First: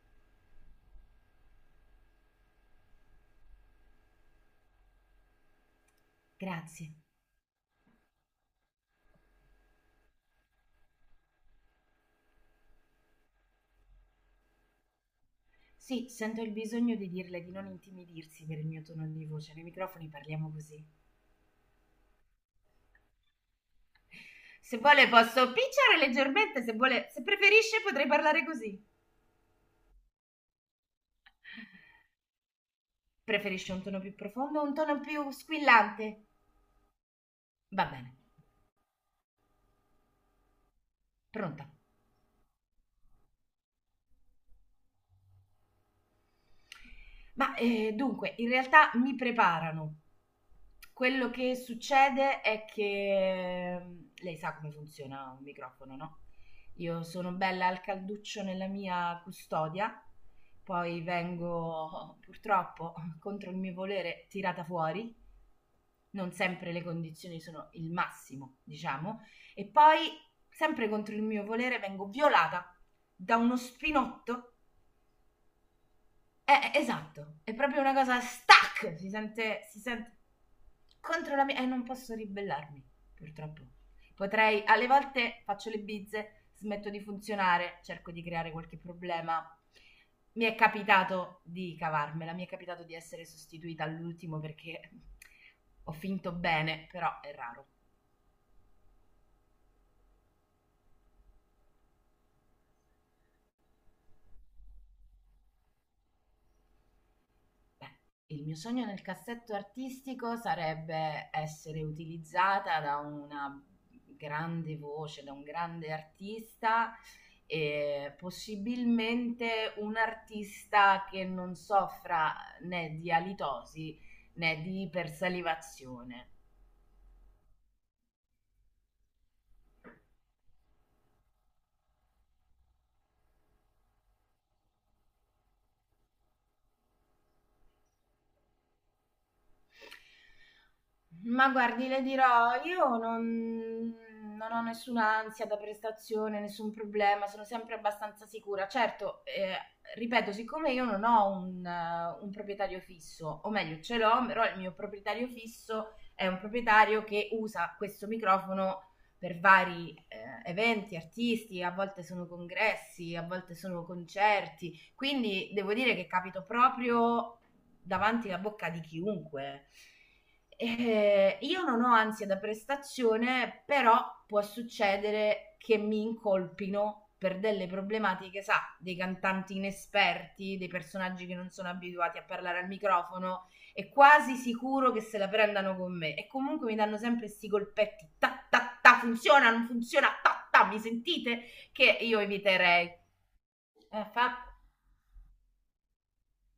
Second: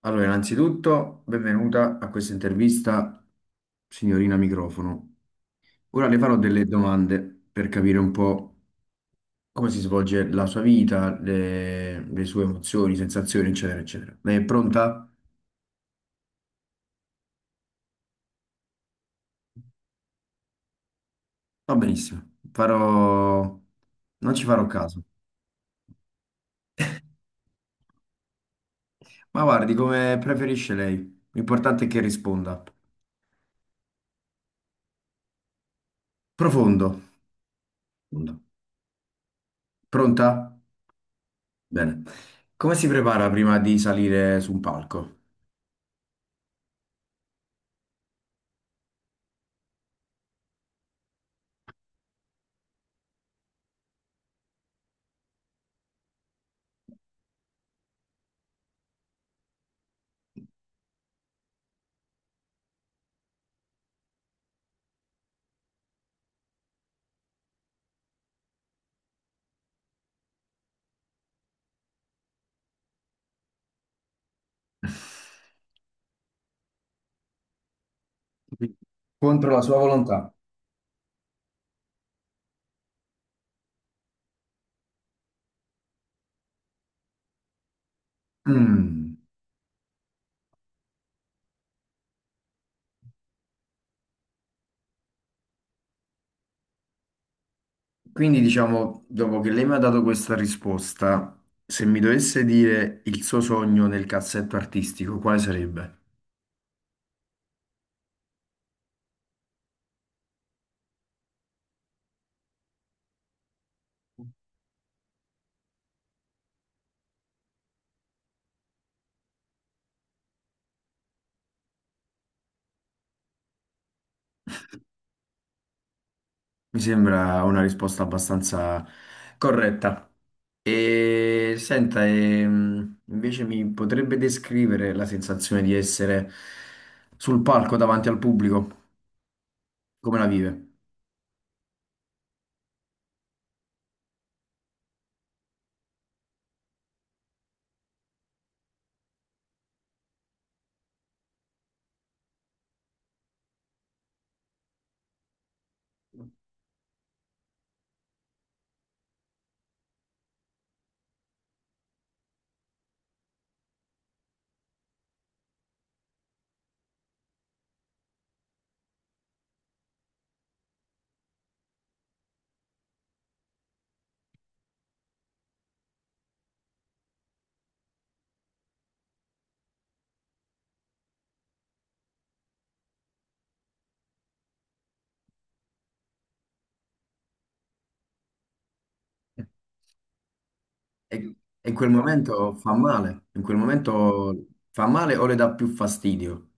Allora, innanzitutto, benvenuta a questa intervista, signorina microfono. Ora le farò delle Grazie. domande per capire un po' come si svolge la sua vita, le sue emozioni, sensazioni, eccetera, eccetera. Lei è pronta? Sì, sento il bisogno di dirle di non intimidirsi per il mio tono di voce, nei microfoni parliamo così. Va benissimo. Farò... Non ci farò Se caso. vuole posso picciare leggermente, se vuole, se preferisce potrei parlare così. Ma guardi, come preferisce lei. L'importante è che risponda. Preferisce un tono più profondo o un tono più squillante? Profondo. Va bene. Profondo. Pronta? Pronta. Bene. Come si prepara prima di salire su un palco? In realtà mi preparano. Quello che succede è che, lei sa come funziona un microfono, no, io sono bella al calduccio nella mia custodia, poi vengo, purtroppo, contro il mio volere, tirata fuori. Non sempre le condizioni sono il massimo, diciamo, e poi sempre contro il mio volere vengo violata da uno spinotto. Esatto, è proprio una cosa stack, Contro la sua si sente volontà. contro la mia... Non posso ribellarmi, purtroppo. Potrei, alle volte faccio le bizze, smetto di funzionare, cerco di creare qualche Mm. problema. Mi è capitato di cavarmela, mi è capitato di essere sostituita all'ultimo perché ho finto bene, però è raro. Quindi diciamo, dopo che lei mi ha dato questa risposta, se mi dovesse dire il suo sogno nel cassetto artistico, quale sarebbe? Beh, il mio sogno nel cassetto artistico sarebbe essere utilizzata da una grande voce, da un grande artista e possibilmente un artista che non soffra né di alitosi né di ipersalivazione. Mi sembra una risposta abbastanza corretta. E senta, invece mi potrebbe descrivere la sensazione di essere sul palco davanti al pubblico, come la vive? Ma guardi, le dirò, io non, non ho nessuna ansia da prestazione, nessun problema, sono sempre abbastanza sicura. Certo, ripeto, siccome io non ho un proprietario fisso, o meglio, ce l'ho, però il mio proprietario fisso è un proprietario che usa questo microfono per vari eventi artisti, a volte sono congressi, a volte sono concerti. Quindi devo dire che capito proprio davanti alla bocca di chiunque. Io non ho ansia da prestazione, però può succedere che mi incolpino per delle problematiche, sa, dei cantanti inesperti, dei personaggi che non sono abituati a parlare al microfono e quasi sicuro che se la prendano con me. E comunque mi danno sempre questi colpetti, ta ta ta, funziona, non funziona, ta ta, mi E, sentite? e in Che quel io momento fa eviterei. male, in quel Fa momento fa male o le dà più fastidio?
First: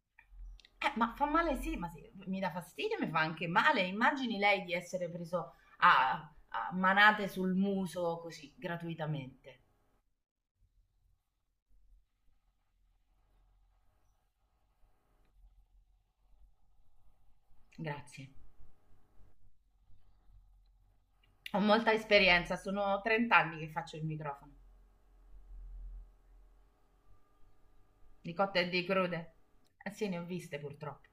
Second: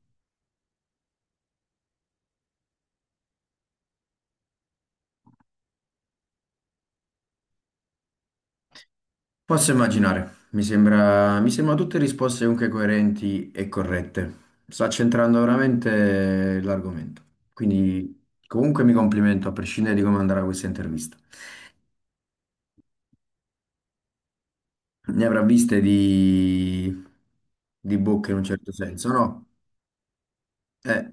Ma fa male, sì, ma sì, mi dà fastidio, mi fa anche male. Immagini lei di essere preso a, a manate sul muso così, gratuitamente. Posso immaginare, mi sembra tutte risposte comunque coerenti e corrette. Sta centrando veramente l'argomento. Quindi Grazie. comunque mi complimento a prescindere di come andrà questa intervista. Ho molta esperienza, sono 30 anni che faccio il microfono, Ne avrà viste di bocche di in un cotte e certo di senso, crude. no? Eh sì, ne ho viste, purtroppo. Eh,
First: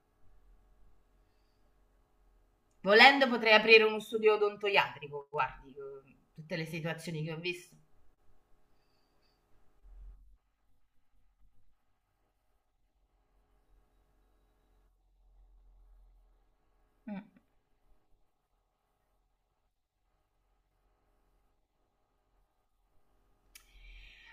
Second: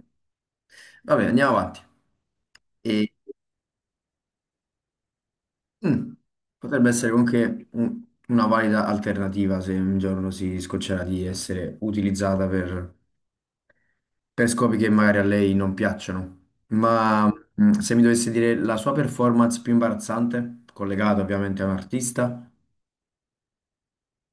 vabbè, andiamo avanti. E, Volendo potrei aprire uno studio odontoiatrico, guardi, mm, tutte le potrebbe essere situazioni che ho comunque visto. Una valida alternativa se un giorno si scoccerà di essere utilizzata per scopi che magari a lei non piacciono. Mm. Ma se mi dovesse dire la sua performance più imbarazzante, collegata ovviamente a un artista,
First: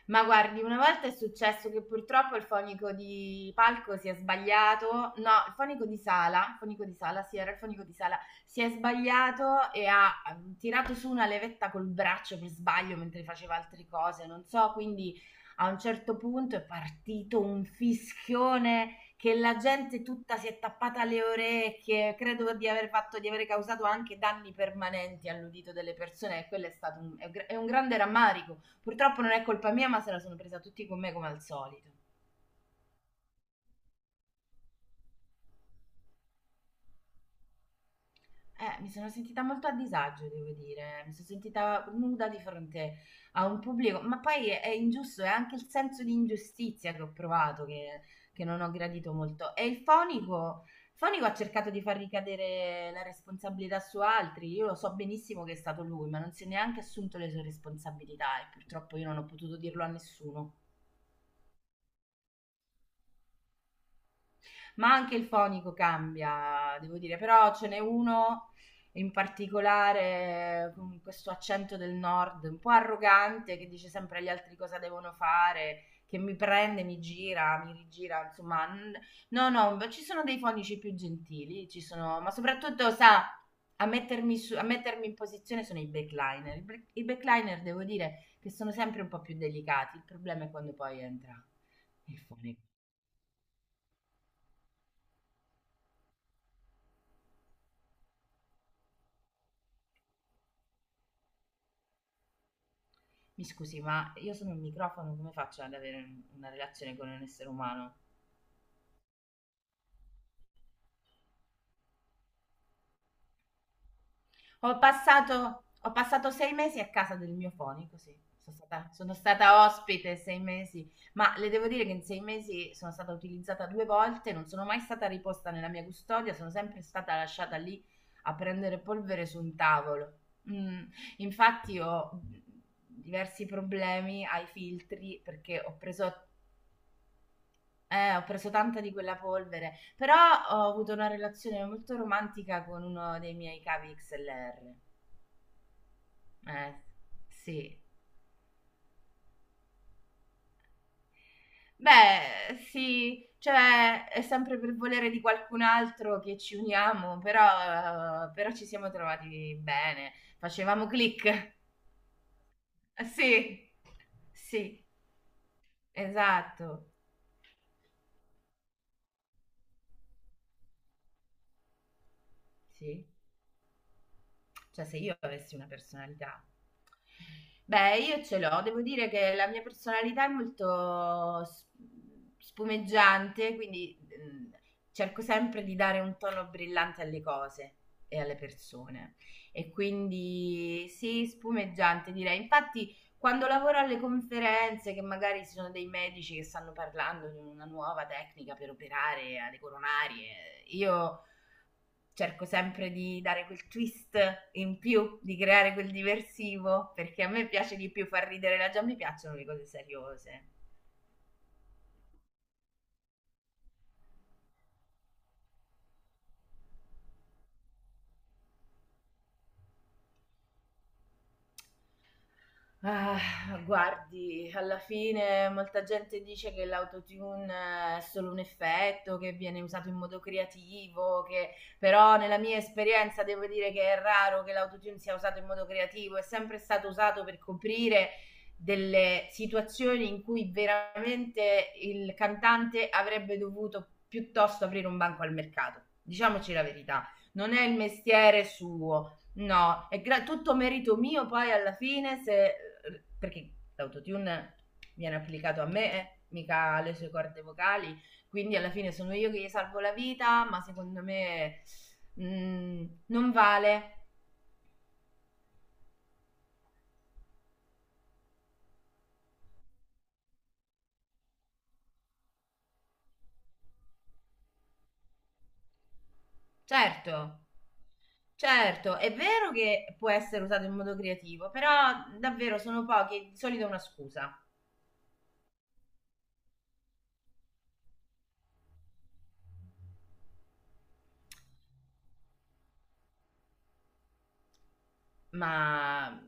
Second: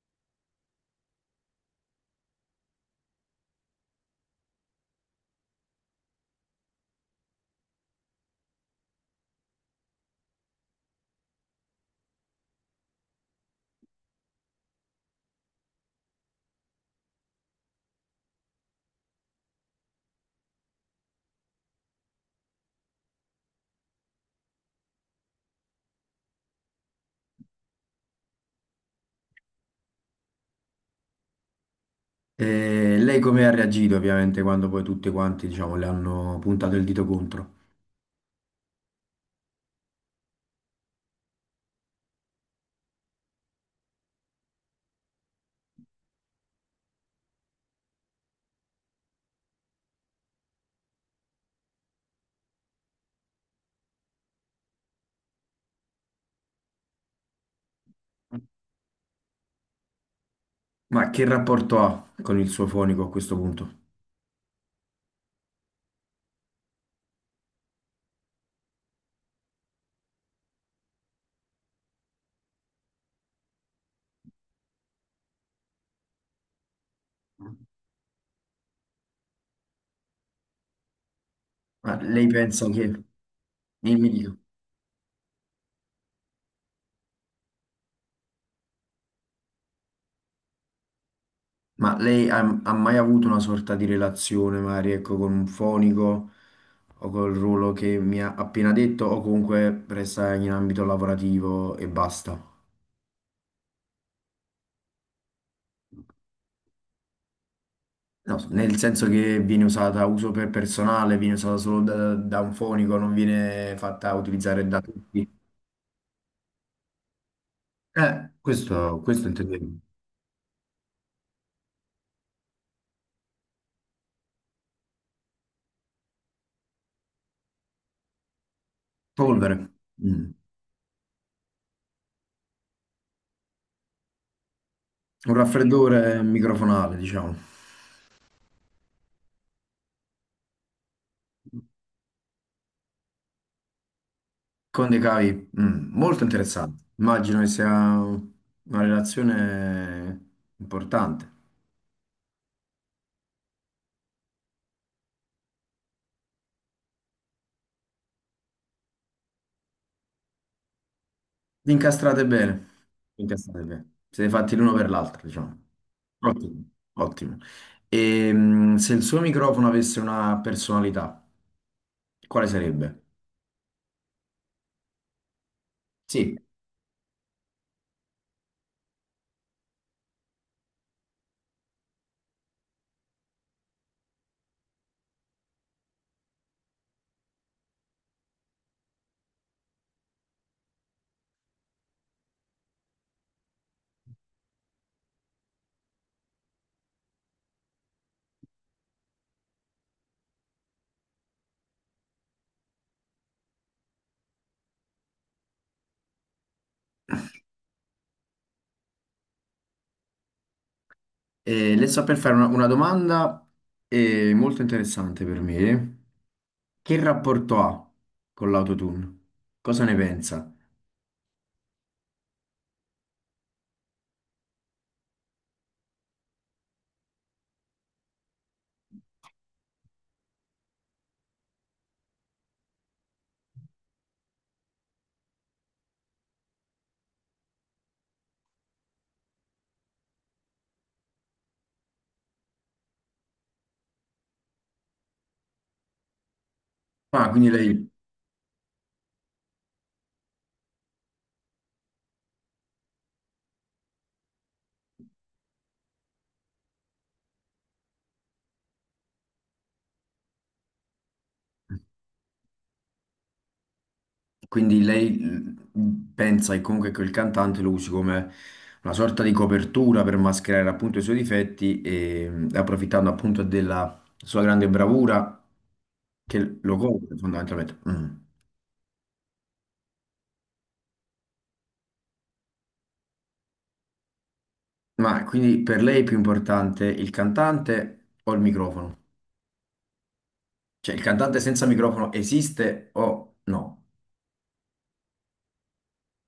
Ma guardi, una volta è successo che purtroppo il fonico di palco si è sbagliato, no, il fonico di sala, sì, era il fonico di sala, si è sbagliato e ha tirato su una levetta col braccio per sbaglio mentre faceva altre cose, non so, quindi a un certo punto è partito un fischione che la gente tutta si è tappata le orecchie. Credo di aver fatto, di aver causato anche danni permanenti all'udito delle persone, e quello è stato un, è un grande rammarico. Purtroppo non è colpa mia, ma se la sono presa tutti con me come al solito. e lei come ha reagito ovviamente quando poi tutti quanti, diciamo, le hanno puntato il dito contro. Mi sono sentita molto a disagio, devo dire, mi sono sentita nuda di fronte a un pubblico, ma poi è ingiusto, è anche il senso di ingiustizia che ho provato, che non ho gradito molto. E il fonico ha cercato di far ricadere la responsabilità su altri, io lo so benissimo che è stato lui, ma non si è neanche assunto le sue responsabilità e purtroppo io non ho potuto dirlo a nessuno. Ma che rapporto ha con il suo fonico a questo punto? Ma anche il fonico cambia, devo dire, però ce n'è uno in particolare con questo accento del nord un po' arrogante, che dice sempre agli altri cosa devono fare, che mi prende, mi gira, mi rigira, insomma, no, no, ma ci sono dei fonici più gentili, ci Ma sono, lei ma pensa che... soprattutto sa, Mi dica. A mettermi in posizione sono i backliner. I backliner devo dire che sono sempre un po' più delicati, il problema è quando poi entra Ma il lei ha, fonico. ha mai avuto una sorta di relazione, magari, ecco, con un fonico o col ruolo che mi ha appena detto, o comunque resta in ambito lavorativo e basta? Mi scusi, ma io sono un microfono, come faccio ad avere una relazione con un essere umano? No, nel senso che viene usata a uso per personale, viene usata solo da un fonico, non viene fatta utilizzare da tutti. Ho passato 6 mesi a casa del mio fonico, sì. Sono Questo stata intendevo. ospite 6 mesi, ma le devo dire che in 6 mesi sono stata utilizzata 2 volte, non sono mai stata riposta nella mia custodia, sono sempre stata lasciata lì a prendere polvere su un Polvere. tavolo. Mm. Mm, Infatti ho diversi problemi ai filtri Un perché ho preso... raffreddore microfonale, diciamo. Ho preso tanta di quella polvere, però ho avuto una relazione molto romantica con uno dei miei cavi XLR. Con dei cavi, mm, molto Eh, interessante. Immagino che sia sì. una relazione importante. Beh, sì, cioè è sempre per volere di qualcun altro che ci uniamo, però, però ci siamo trovati bene, facevamo click. Vi incastrate bene. Vi Sì, Incastrate bene. Siete fatti l'uno sì, per l'altro, diciamo. Ottimo, esatto. ottimo. E, mm, se il suo microfono avesse una personalità, quale sarebbe? Sì. Cioè, se io avessi una Sì, personalità. Beh, io ce l'ho, devo dire che la mia personalità è molto spumeggiante, quindi cerco sempre di dare un tono brillante alle cose e alle persone. E quindi sì, spumeggiante direi. Infatti, quando lavoro alle conferenze, che magari ci sono dei medici che stanno parlando di una nuova tecnica per operare alle coronarie, io cerco sempre di dare quel twist in più, di creare quel diversivo, perché a me piace di più far ridere la già, mi piacciono le cose seriose. Le sto per fare una domanda molto interessante per me. Che rapporto ha con l'autotune? Cosa ne pensa? Ah, guardi, alla fine molta gente dice che l'autotune, è solo un effetto, che viene usato in modo creativo, che... però nella mia esperienza devo dire che è raro che l'autotune sia usato in modo creativo, è sempre stato usato per coprire delle situazioni in cui veramente il cantante avrebbe dovuto piuttosto aprire un banco al mercato. Diciamoci la verità, Ah, quindi non è il lei. mestiere suo. No, tutto merito mio poi alla fine se... perché l'autotune viene applicato a me, mica alle sue corde vocali, quindi alla fine sono io che gli salvo la vita, ma secondo me, non vale. Quindi lei pensa che comunque quel cantante lo usi come una sorta di copertura per mascherare appunto i suoi difetti e approfittando appunto della sua grande bravura che lo copre Certo, fondamentalmente. Mm. certo, è vero che può essere usato in modo creativo, però davvero sono pochi, di solito è una scusa. Ma quindi per lei è più importante il cantante o il microfono? Cioè il cantante senza microfono esiste o no? Ma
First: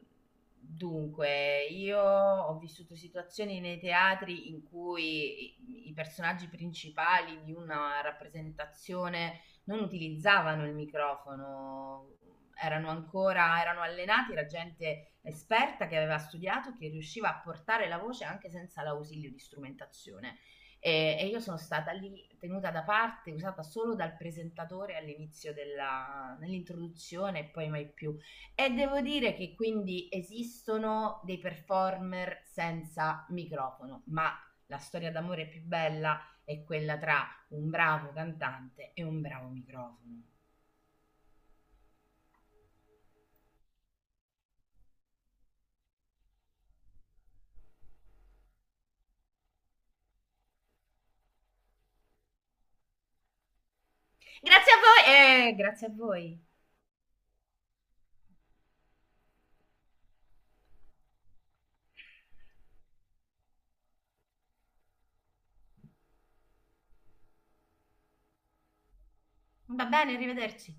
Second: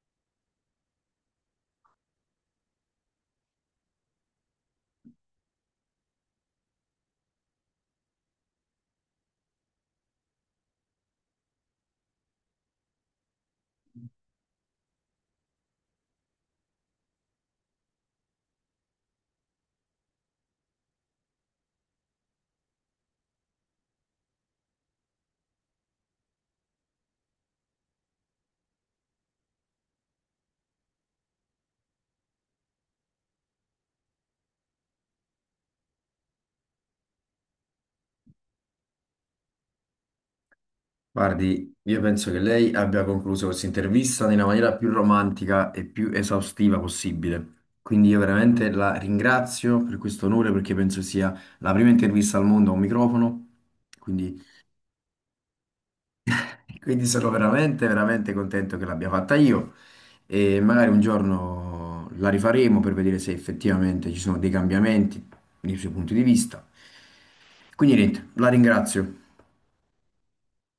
dunque, io ho vissuto situazioni nei teatri in cui i personaggi principali di una rappresentazione non utilizzavano il microfono, erano allenati, era gente esperta che aveva studiato, che riusciva a portare la voce anche senza l'ausilio di strumentazione. E io sono stata lì tenuta da parte, usata solo dal presentatore all'inizio della, nell'introduzione e poi mai più. E devo dire che quindi esistono dei performer senza microfono, ma la storia d'amore più bella è quella tra un bravo cantante e un bravo microfono. Guardi, io penso che lei abbia concluso questa intervista nella maniera più romantica e più esaustiva possibile. Quindi io veramente la ringrazio per questo onore perché penso sia la prima intervista al mondo a un microfono. Quindi, Grazie a voi e grazie a voi. quindi sono veramente, veramente contento che l'abbia fatta io. E magari un giorno la rifaremo per vedere se effettivamente ci sono dei cambiamenti nei suoi punti di vista. Quindi niente, la ringrazio. Va bene, arrivederci.